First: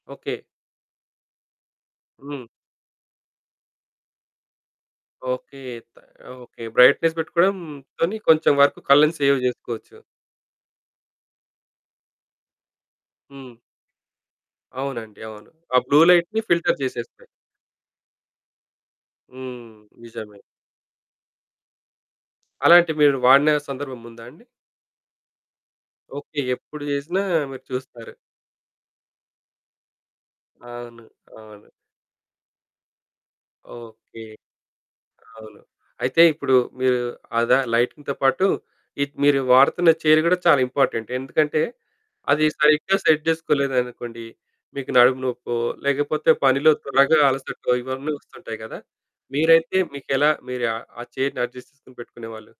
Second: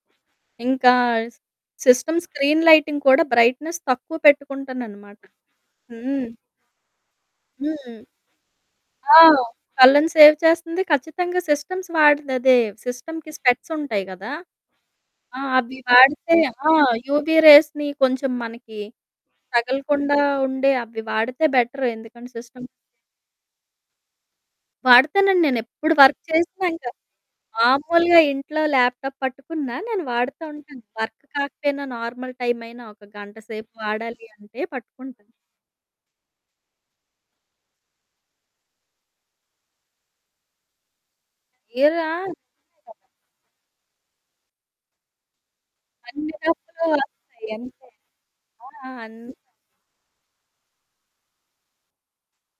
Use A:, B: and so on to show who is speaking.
A: Okay.
B: ఇంకా system
A: హ్మ్.
B: Screen lighting కూడా బ్రైట్నెస్ తక్కువ పెట్టుకుంటన్నమాట.
A: ఓకే,
B: హ్మ్.
A: ఓకే. బ్రైట్నెస్ పెట్టుకోవడం
B: హ్మ్.
A: కొంచెం వరకు కళ్లని
B: ఆ!
A: సేవ్ చేసుకోవచ్చు.
B: కళ్లను సేవ్ చేస్తుంది ఖచ్చితంగా. సిస్టమ్స్ వాడేదదే. సిస్టమ్‌కి
A: హ్మ్.
B: స్పెక్ట్స్ ఉంటాయి కదా.
A: అవునండి,
B: ఆ!
A: అవును.
B: అవి
A: ఆ బ్లూ
B: వాడితే
A: లైట్‌ని
B: ఆ!
A: ఫిల్టర్ చేసేస్తాయి.
B: యువీ రేస్‌ని కొంచెం మనకి
A: హ్మ్.
B: తగలకుండా
A: నిజమే.
B: ఉండే అవి వాడితే బెటర్. ఎందుకంటే సిస్టమ్
A: అలాంటివి మీరు వాడిన సందర్భం ఉందా అండి?
B: వాడతానండి. నేనెప్పుడు వర్క్
A: ఓకే.
B: చేసినా,
A: ఎప్పుడు
B: ఇంకా
A: చేసినా మీరు చూస్తారు.
B: మామూలుగా ఇంట్లో ల్యాప్టాప్ పట్టుకున్నా నేను వాడుతా ఉంటాను.
A: అవును,
B: వర్క్
A: అవును.
B: కాకపోయినా నార్మల్ టైమ్ అయినా ఒక గంట సేపు
A: ఓకే.
B: వాడాలి అంటే పట్టుకుంటాను.
A: అవును. అయితే ఇప్పుడు మీరు ఆదా లైటింగ్‌తో పాటు ఇ మీరు వాడుతున్న చైర్ కూడా చాలా ఇంపార్టెంట్. ఎందుకంటే
B: ఏరా
A: అది సరిగ్గా సెట్ చేసుకోలేదనుకోండి, మీకు నడుము నొప్పో, లేకపోతే
B: అన్ని
A: పనిలో
B: తప్పులు
A: త్వరగా
B: వస్తాయి.
A: అలసటో
B: అందుకే.
A: ఇవన్నీ వస్తుంటాయి కదా.
B: అవునా, అం
A: మీరైతే మీకెలా మీరు ఆ చైర్‌ని అడ్జస్ట్ చేసుకొని పెట్టుకునేవాళ్లు?